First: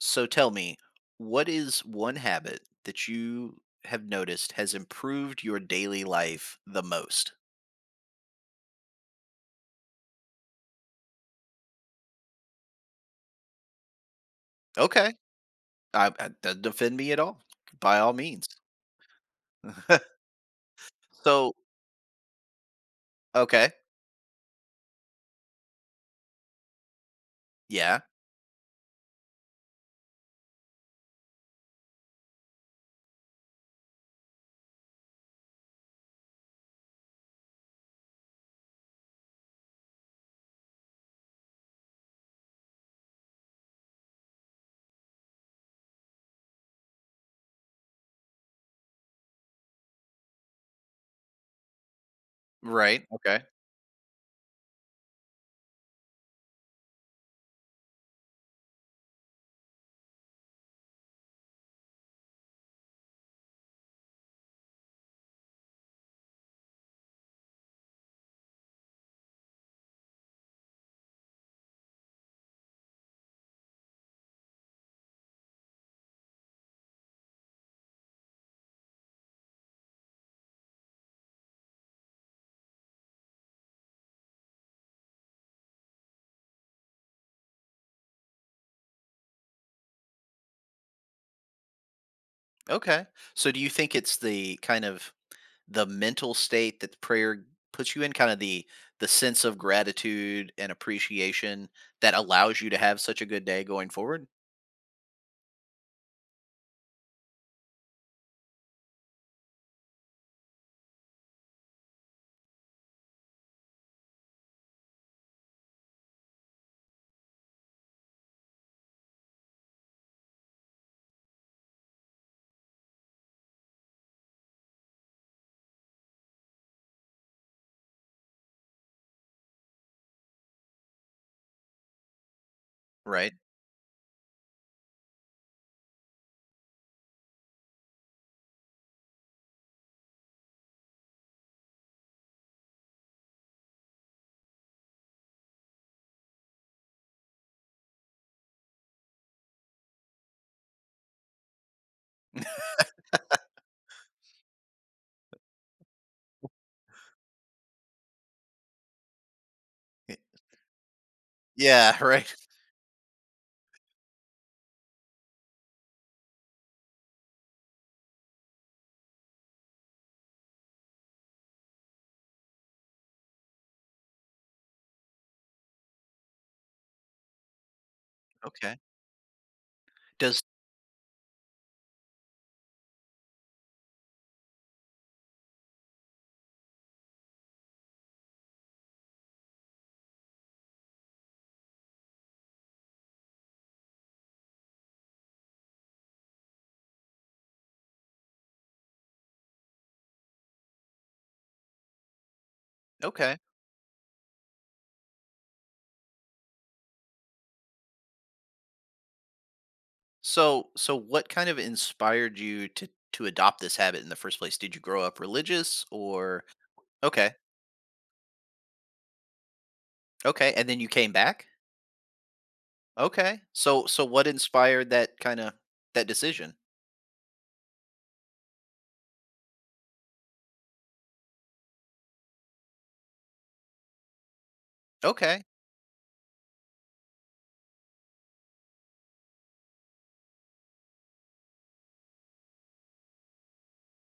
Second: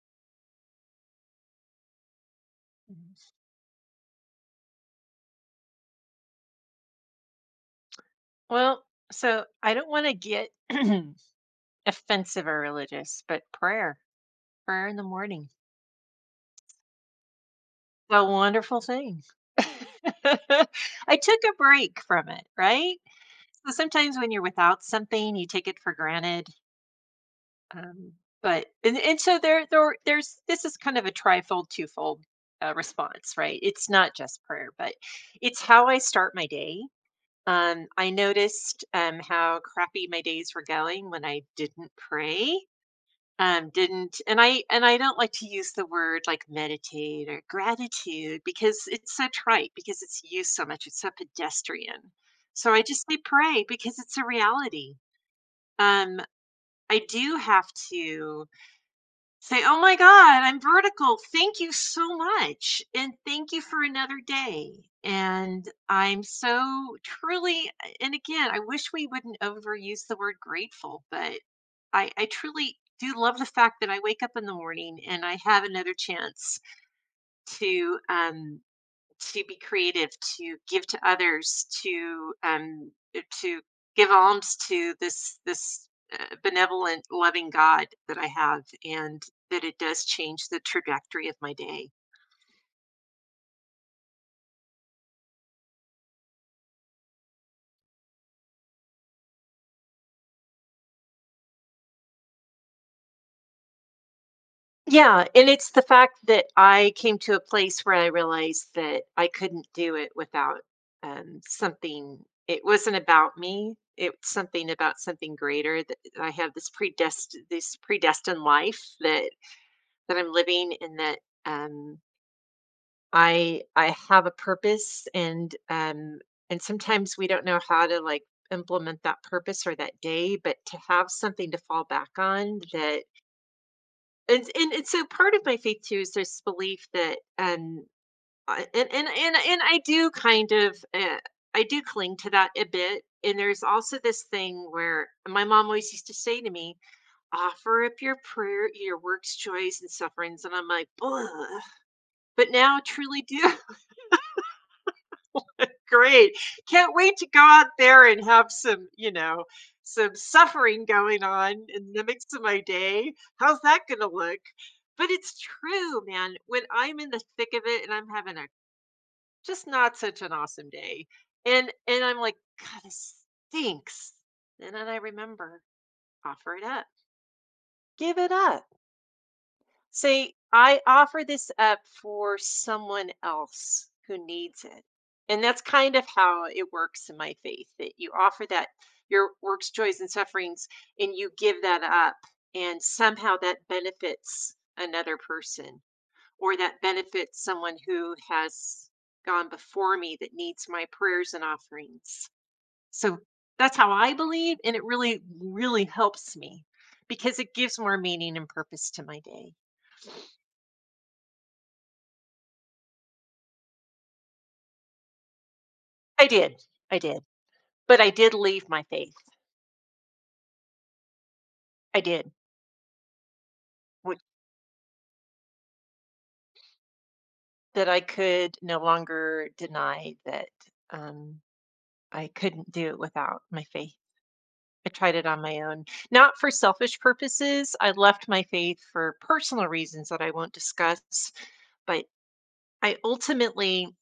So tell me, what is one habit that Mhm. you have noticed has improved your daily life the most? Well, I don't want to get offensive or religious, but prayer, prayer in the Okay, morning, doesn't offend me at all. By all a means. wonderful thing. I took a so break from it, right? So okay, sometimes when you're without something, you take it for granted. yeah, Um, but and so there's this is kind of a trifold, twofold response, right? It's not just prayer, but it's how I start my day. I noticed how crappy my days were going when I didn't pray. Didn't and I don't like to use the word like meditate or gratitude because it's so trite, because it's used so much, it's so pedestrian. So I right. just say Okay, pray because it's a reality. Um, I do have to say, oh my God, I'm vertical. Thank you so much. And thank you for another day. And I'm so truly, and again, I wish we wouldn't overuse the word grateful, but I truly do love the fact that I wake up in the morning and I have another chance to, um, to be creative, to give to others, to to give alms to this benevolent, loving God that I have, and that it does change the trajectory of my day. okay. So do you think it's the kind of the mental state that prayer puts you in, kind of the sense of gratitude and appreciation that allows you to have such a good day going forward? Yeah, and it's the fact that I came to a place where I realized that I couldn't do it without, something. It wasn't about me, it's something about something greater. That I have this predestined life that I'm living and that, um, I have a purpose and sometimes we don't know how to, like, implement that purpose or that day, but to have something to fall back on that Right. and so part of my faith too is this belief that, and I do kind of, I do cling to that a bit. And there's also this thing where my mom always used to say to me, "Offer up your prayer, your works, joys, and sufferings," and I'm like, "Ugh," but now truly do. Great. Can't wait to go out there and have some, you know, some Y- suffering going on in Yeah. the mix Right. of my day. How's that going to look? But it's true, man. When I'm in the thick of it and I'm having a just not such an awesome day, and I'm like, God, this stinks. And then I remember, offer it up, give it up. Okay. Say, Does I offer this up for someone else who needs it. And that's kind of how it works in my faith, that you offer that your works, joys, and sufferings, and you give that up. And somehow that benefits another person, or that benefits someone who has gone before me that needs my prayers and offerings. So okay. that's how I believe. And it really, really helps me because it gives more meaning and purpose to my day. So what kind of inspired you to adopt this habit in the first place? Did you grow up religious I or did, I did, okay, but I did leave my faith. okay, and then you came back? I did, Okay. So which what inspired that kind of that decision? that I could no longer deny that, um, I couldn't do it without my faith. I tried it on Okay. my own, not for selfish purposes. I left my faith for personal reasons that I won't discuss, but I ultimately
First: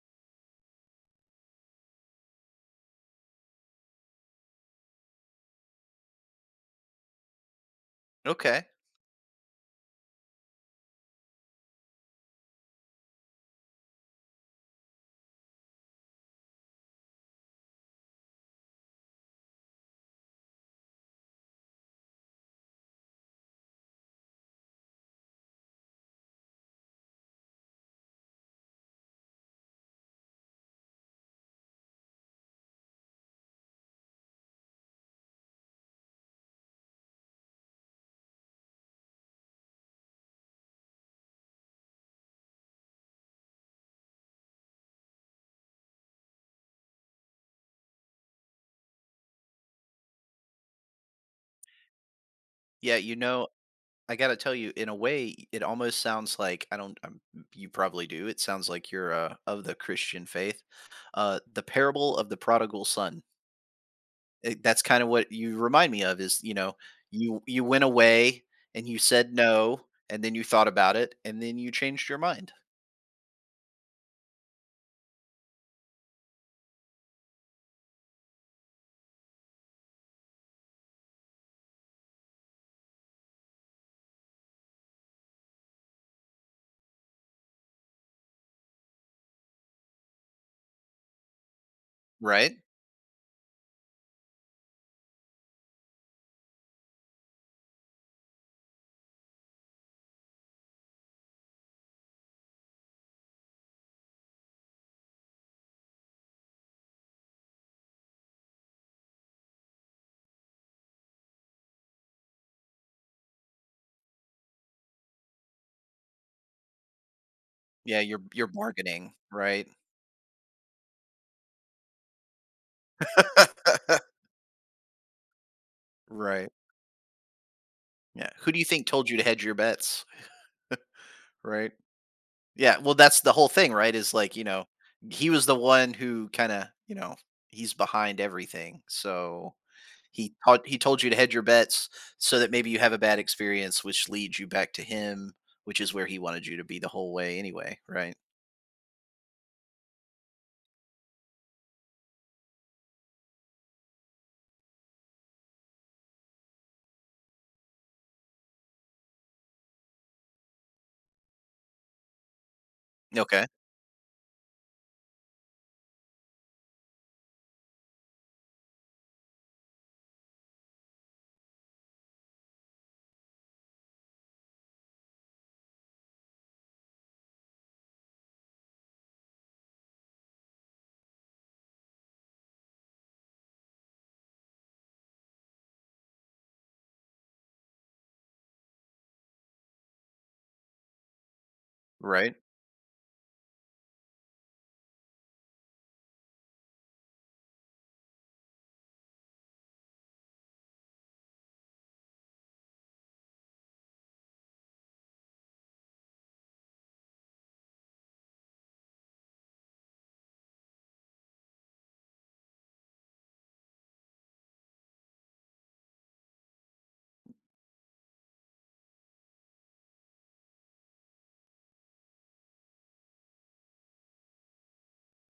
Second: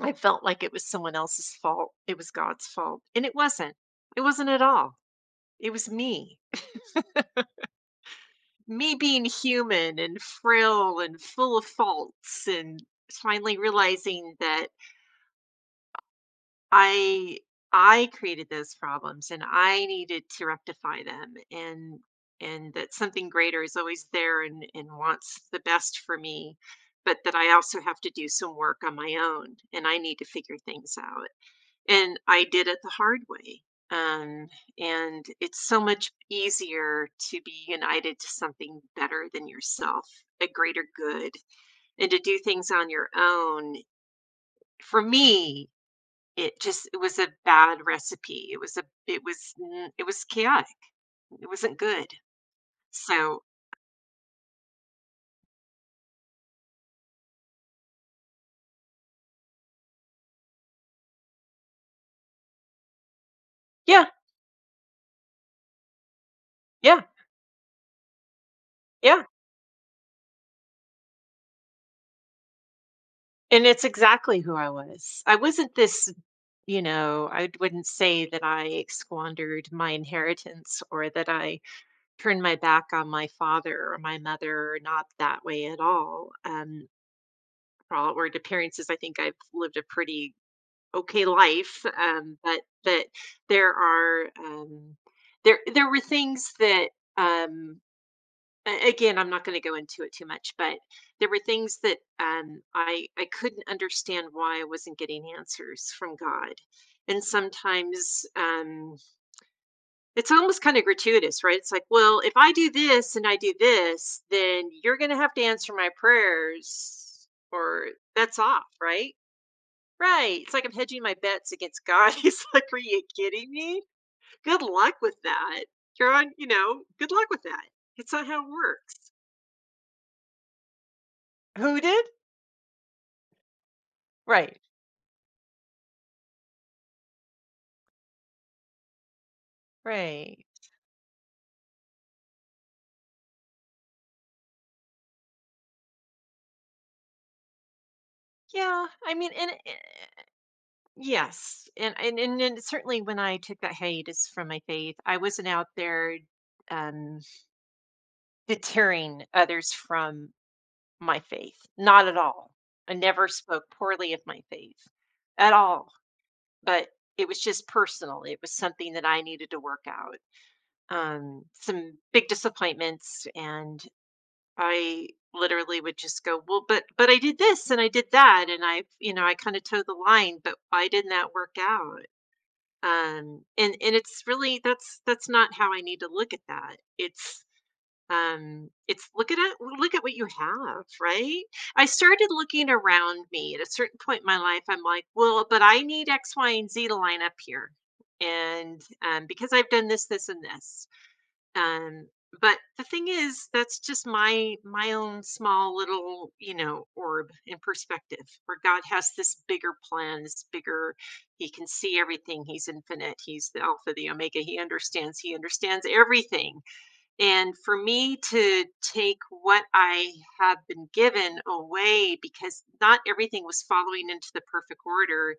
I felt like it was someone else's fault. It was God's fault, and it wasn't. It wasn't at all. It was me. Okay. Me being human and frail and full of faults and finally realizing that i I created those problems and I needed to rectify them, and that something greater is always there and wants the best for me, but that I also have to do some work on my own and I need to figure things out. And I did it the hard way. Um, and it's so much easier to be united to something better than yourself, a greater good, and to do things on your own. For me, it just it was a bad recipe. It was a it was chaotic. It wasn't good. Yeah, you So know, I got to tell you, in a way it almost sounds like I don't, you probably do. It sounds like you're of the Christian faith. Uh, the parable of the prodigal son. yeah, It, that's kind of what you remind me of, is you know, yeah, you went away and you yeah. said no, and then you thought about it and then you changed your mind. And it's exactly who I was. I wasn't this, you know, I wouldn't say that I squandered my inheritance or that I turn my back on my father or my mother, not that way at all. For all outward appearances, I think I've lived a pretty okay life. Right. But that there are there were things that um, again I'm not going to go into it too much, but there were things that I couldn't understand why I wasn't getting answers from God, and sometimes. It's almost kinda gratuitous, right? It's like, "Well, if I do this and I do this, then you're gonna have to answer my prayers or Yeah, you're that's you're off, bargaining, right?" right? Right. It's like I'm hedging my bets against God. He's like, "Are you kidding me? Good luck with that. You're on, you Right. know, good luck with that. It's not Yeah, how it who do you think told works." you to hedge your bets? Right. Who did? Yeah, well, that's the whole thing, right? Is like, you Right, know, he was the one who kind of, you know, he's behind everything. So he right. taught, he told you to hedge your bets so that maybe you have a bad experience, which leads you back to him, which is where he wanted you to be the whole way anyway, right? Yeah, I mean, and yes, and certainly when I took that hiatus from my faith, I wasn't out there, um deterring others from my faith. Not at all. I never Okay, spoke poorly of my faith at all, but it was just personal. It was something that I needed to work out. Some big disappointments, and I literally would just go, "Well, but I did this and I did that, and I, you know, I kind of toe the line, but why didn't that work out?" And It's really that's not how I need to look at that. It's look at what you have, right? I started right. looking around me at a certain point in my life, I'm like, "Well, but I need X, Y, and Z to line up here, and, because I've done this, this, and this." Um, but the thing is, that's just my own small little, you know, orb in perspective, where God has this bigger plan, this bigger. He can see everything. He's infinite. He's the Alpha, the Omega. He understands everything. And for me to take what I have been given away because not everything was following into the perfect order.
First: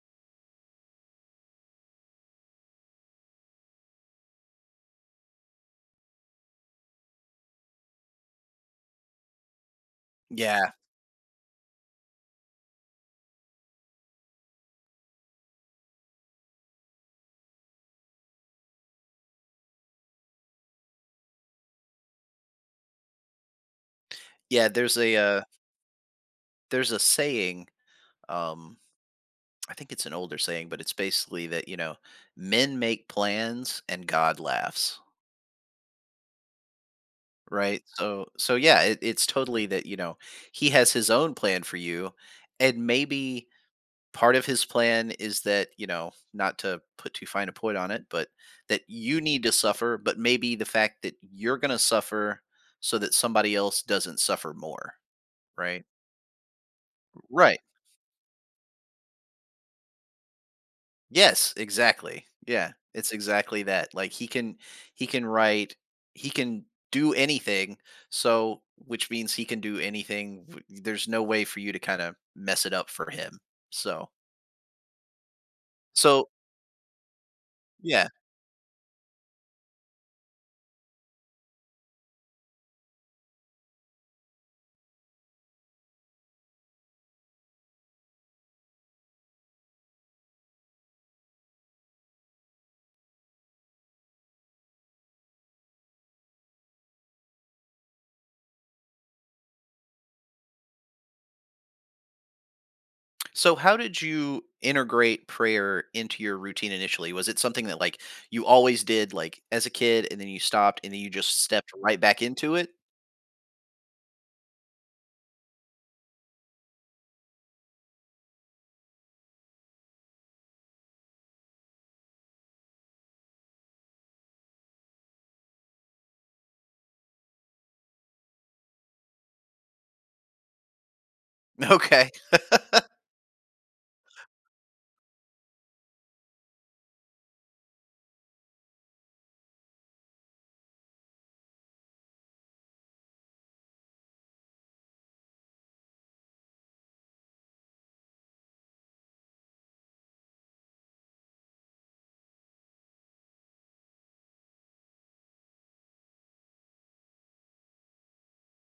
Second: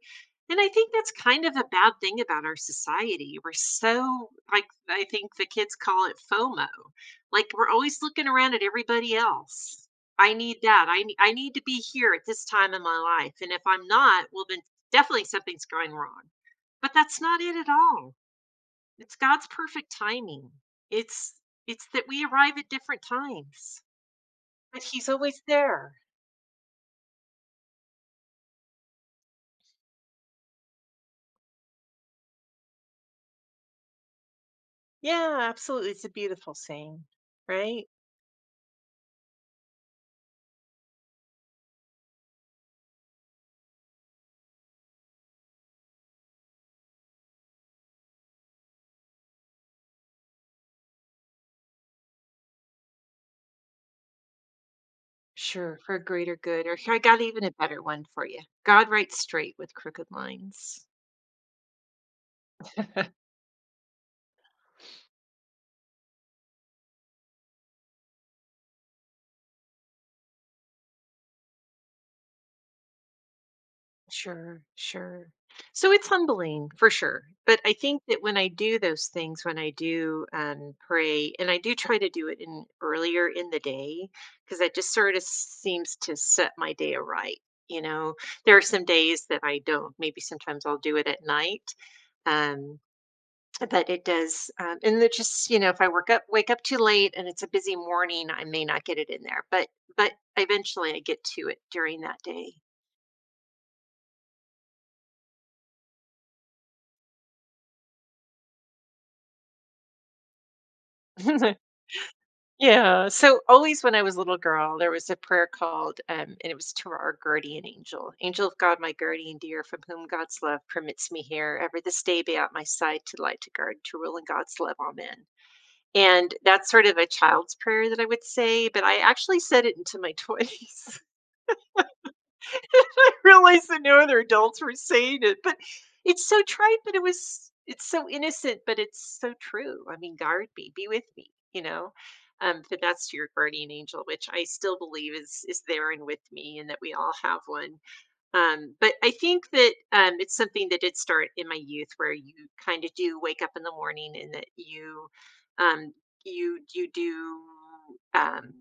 And I think that's kind of a bad thing about our society. We're so, like, I think the kids call it FOMO. Like, we're always looking around at everybody else. I need Yeah, that. I need to be here at this time in my life. And if I'm not, well, then definitely something's going wrong. But that's not it at all. It's God's perfect timing. It's it's that we arrive at different times, yeah. but he's always there. There's a saying. Um, I think it's an older saying, but it's basically that, you know, men make plans and God laughs, Yeah, absolutely. It's a beautiful saying, right? right? So yeah, it's totally that, you know, he has his own plan for you, and maybe part of his plan is that, you know, not to put too fine a point on it, but that you need to suffer, but maybe the fact that you're going to suffer so that somebody else doesn't suffer more. Sure, Right. for a greater good. Or here, I got even a Right. better one for you. God writes straight with crooked lines. Yes, exactly. Yeah, it's exactly that. Like he can, he can write, he can do anything. So which means he can do anything, there's no way for you to kind of mess it up for him. So Sure, sure. So it's so humbling for sure. But I think yeah. that when I do those things, when I do pray, and I do try to do it in earlier in the day, because that just sort of seems to set my day aright. You know, there are some days that I don't. Maybe sometimes I'll do it at night. Um, but it does, and it just, you know, if I wake up too late, and it's a busy morning, I may not get it in there. But eventually, I get to it during that day. So how did you integrate prayer into your routine initially? Was it something that, like, you always did, like as a kid, and then you stopped, and then you just stepped right back into it? Yeah. So always when I was a little girl, there was a prayer called, and it was to our guardian angel. Angel of God, my guardian dear, from whom God's love permits me here, ever this day be at my side, to light, to guard, to rule in God's love. Amen. And that's sort of a child's prayer that I would say, but I actually said it into my 20s. Okay, I realized that no other adults were saying it, but it's so trite, but it was it's so innocent, but it's so true. I mean, guard me, be with me, you know. But that's your guardian angel, which I still believe is there and with me, and that we all have one. But I think that it's something that did start in my youth, where you kind of do wake up in the morning, and that you um, do um,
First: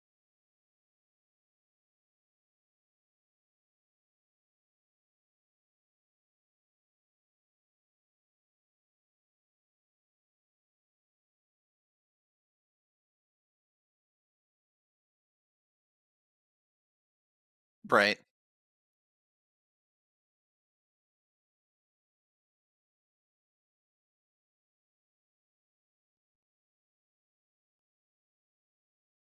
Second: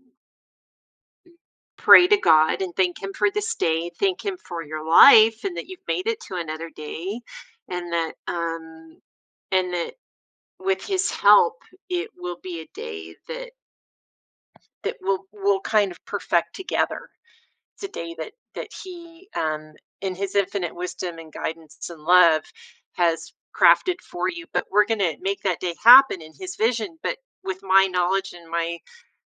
pray to God and thank Him for this day, thank Him for your life and that you've made it to another day, and that, um and that with His help, it will be a day that we'll kind of perfect together. It's a day right, that He, in His infinite wisdom and guidance and love, has crafted for you, but we're gonna make that day happen in His vision, but with my knowledge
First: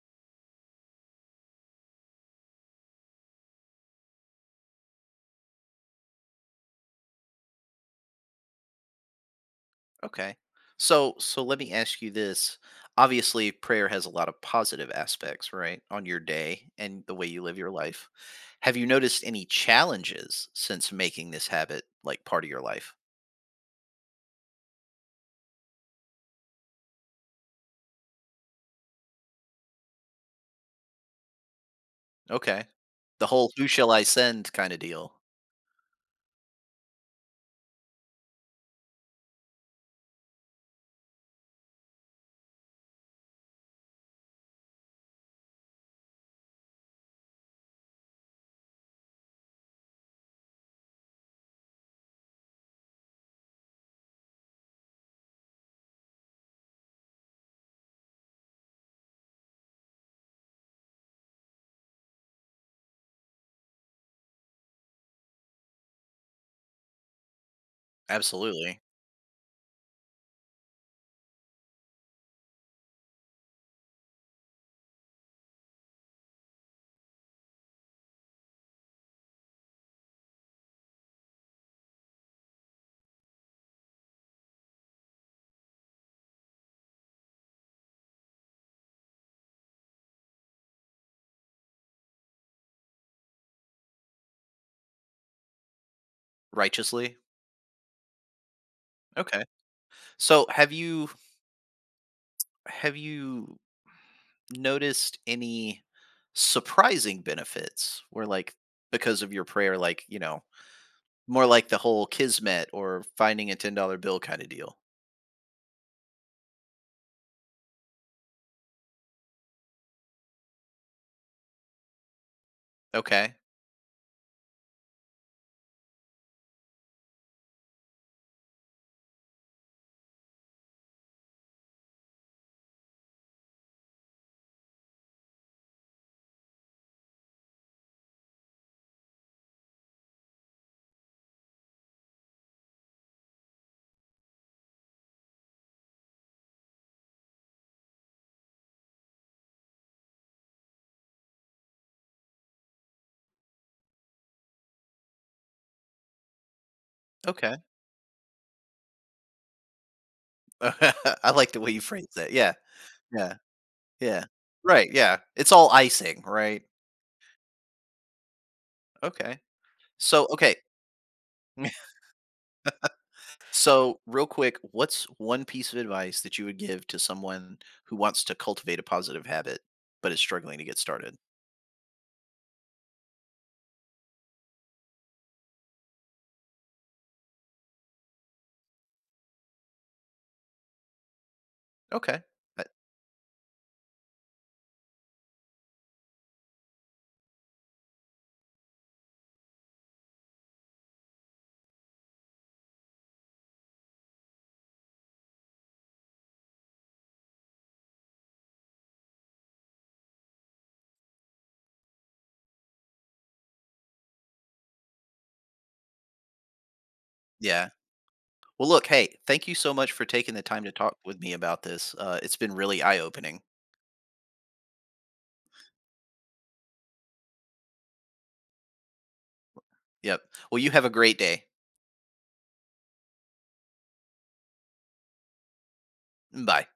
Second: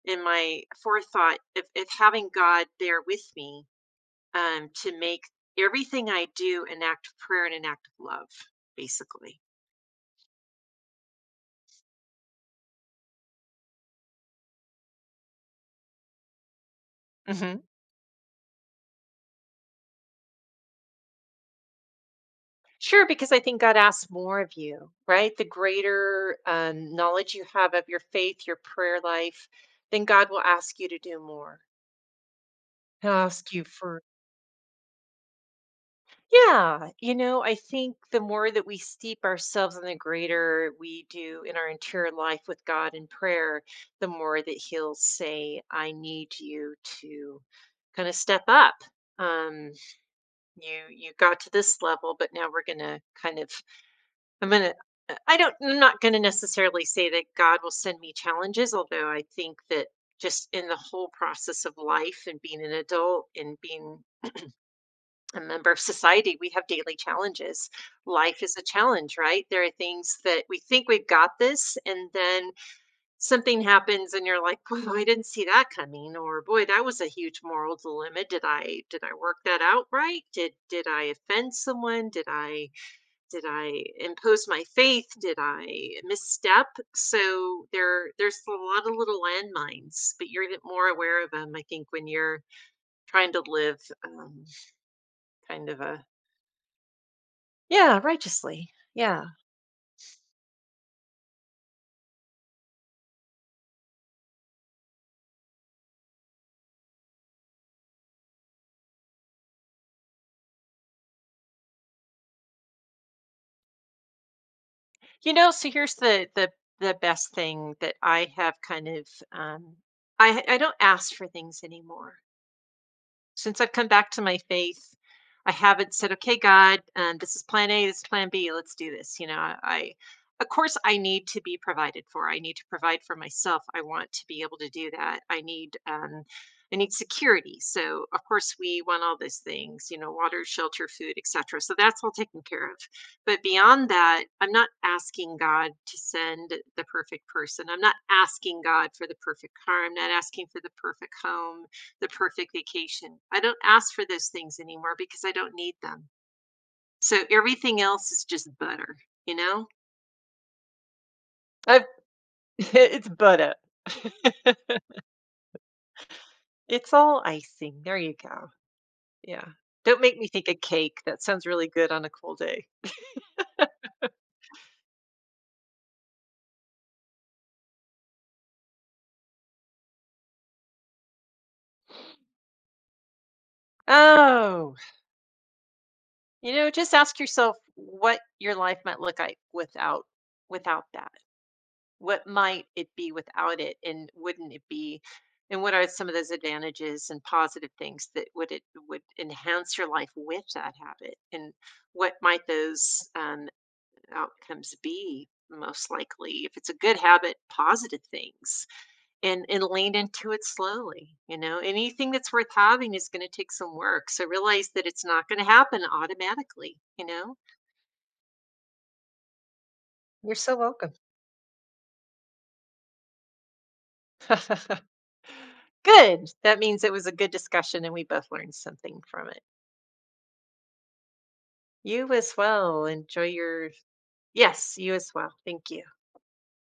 and my forethought of having God there with me to make everything I do an act of prayer and an act of love, basically. okay. So let me ask you this. Obviously, prayer has a lot of positive aspects, right, on your day and the way you Hmm. live your life. Have you noticed any challenges since making this habit like part of your life? Sure, because I think God asks more of you, right? The greater knowledge you have of your faith, your prayer life, then God will ask you to do more. Okay. He'll The whole ask you "who shall for, I send" kind of deal. yeah, you know, I think the more that we steep ourselves in the greater we do in our interior life with God in prayer, the more that He'll say, I need you to kind of step up. Um, you got to this level but now we're gonna i'm gonna I'm not gonna necessarily say that god will send me challenges, although I think that just in the whole process of life and being an adult and being a member of society, we have daily challenges. Life is a Absolutely. challenge, right? There are things that we think we've got this and then something happens and you're like, "Wow, I didn't see that coming," or "Boy, that was a huge moral dilemma. Did I work that out right? Did I offend someone? Did I impose my faith? Did I misstep?" So there's a lot of little landmines, but you're even more aware of them, I think, when you're trying to live kind of a Righteously. yeah righteously. Yeah. Okay. So have you, have you noticed any surprising benefits where, like, because of your prayer, like, you know, more like the whole kismet or finding a $10 bill kind of deal. You know, so here's the best thing that I have kind of I don't ask for things anymore. Okay. Since I've come back to my faith, I haven't said, "Okay, God, this is plan A, this is plan B, let's do this." You know, I of course I need to be provided for. I need to provide for myself. I want to be able to do that. I need security. So of course we want all those things, you know, water, shelter, food, etc. So that's all taken care of. But beyond that, I'm not asking God to send the perfect person. I'm not asking God for the perfect car. I'm not asking for the perfect home, the perfect vacation. I don't ask for those things anymore because I don't need them. So Okay. everything else is just butter, you know? I like the way you I've phrase that. Yeah. it's Yeah. butter. Yeah. Right. Yeah. It's all icing, right? It's all icing. There you go. Okay. Yeah. Don't make So me think okay. of cake. That sounds really good on a cold day. So real quick, what's one piece of advice that you would give to someone who wants to cultivate a positive habit but is struggling to get started? Oh, you know, just ask yourself what your life might look like without without that. Okay. What might it be without it and wouldn't it be and what are some of those advantages and positive things that would it would enhance your life with that habit, and what might those outcomes be? Most likely if it's a good habit, positive things. And lean into it slowly, you know, anything that's worth having is going to take some work, so realize that it's not going to happen automatically, you know. Yeah. Well, look, hey, thank you so much for taking You're the so time to welcome. talk with me about this. It's been really eye opening. Good. That means it was a good discussion and we both learned something from it. Yep. Well, you have a great day. You as well. Enjoy your. Yes, you as well. Thank you. Bye.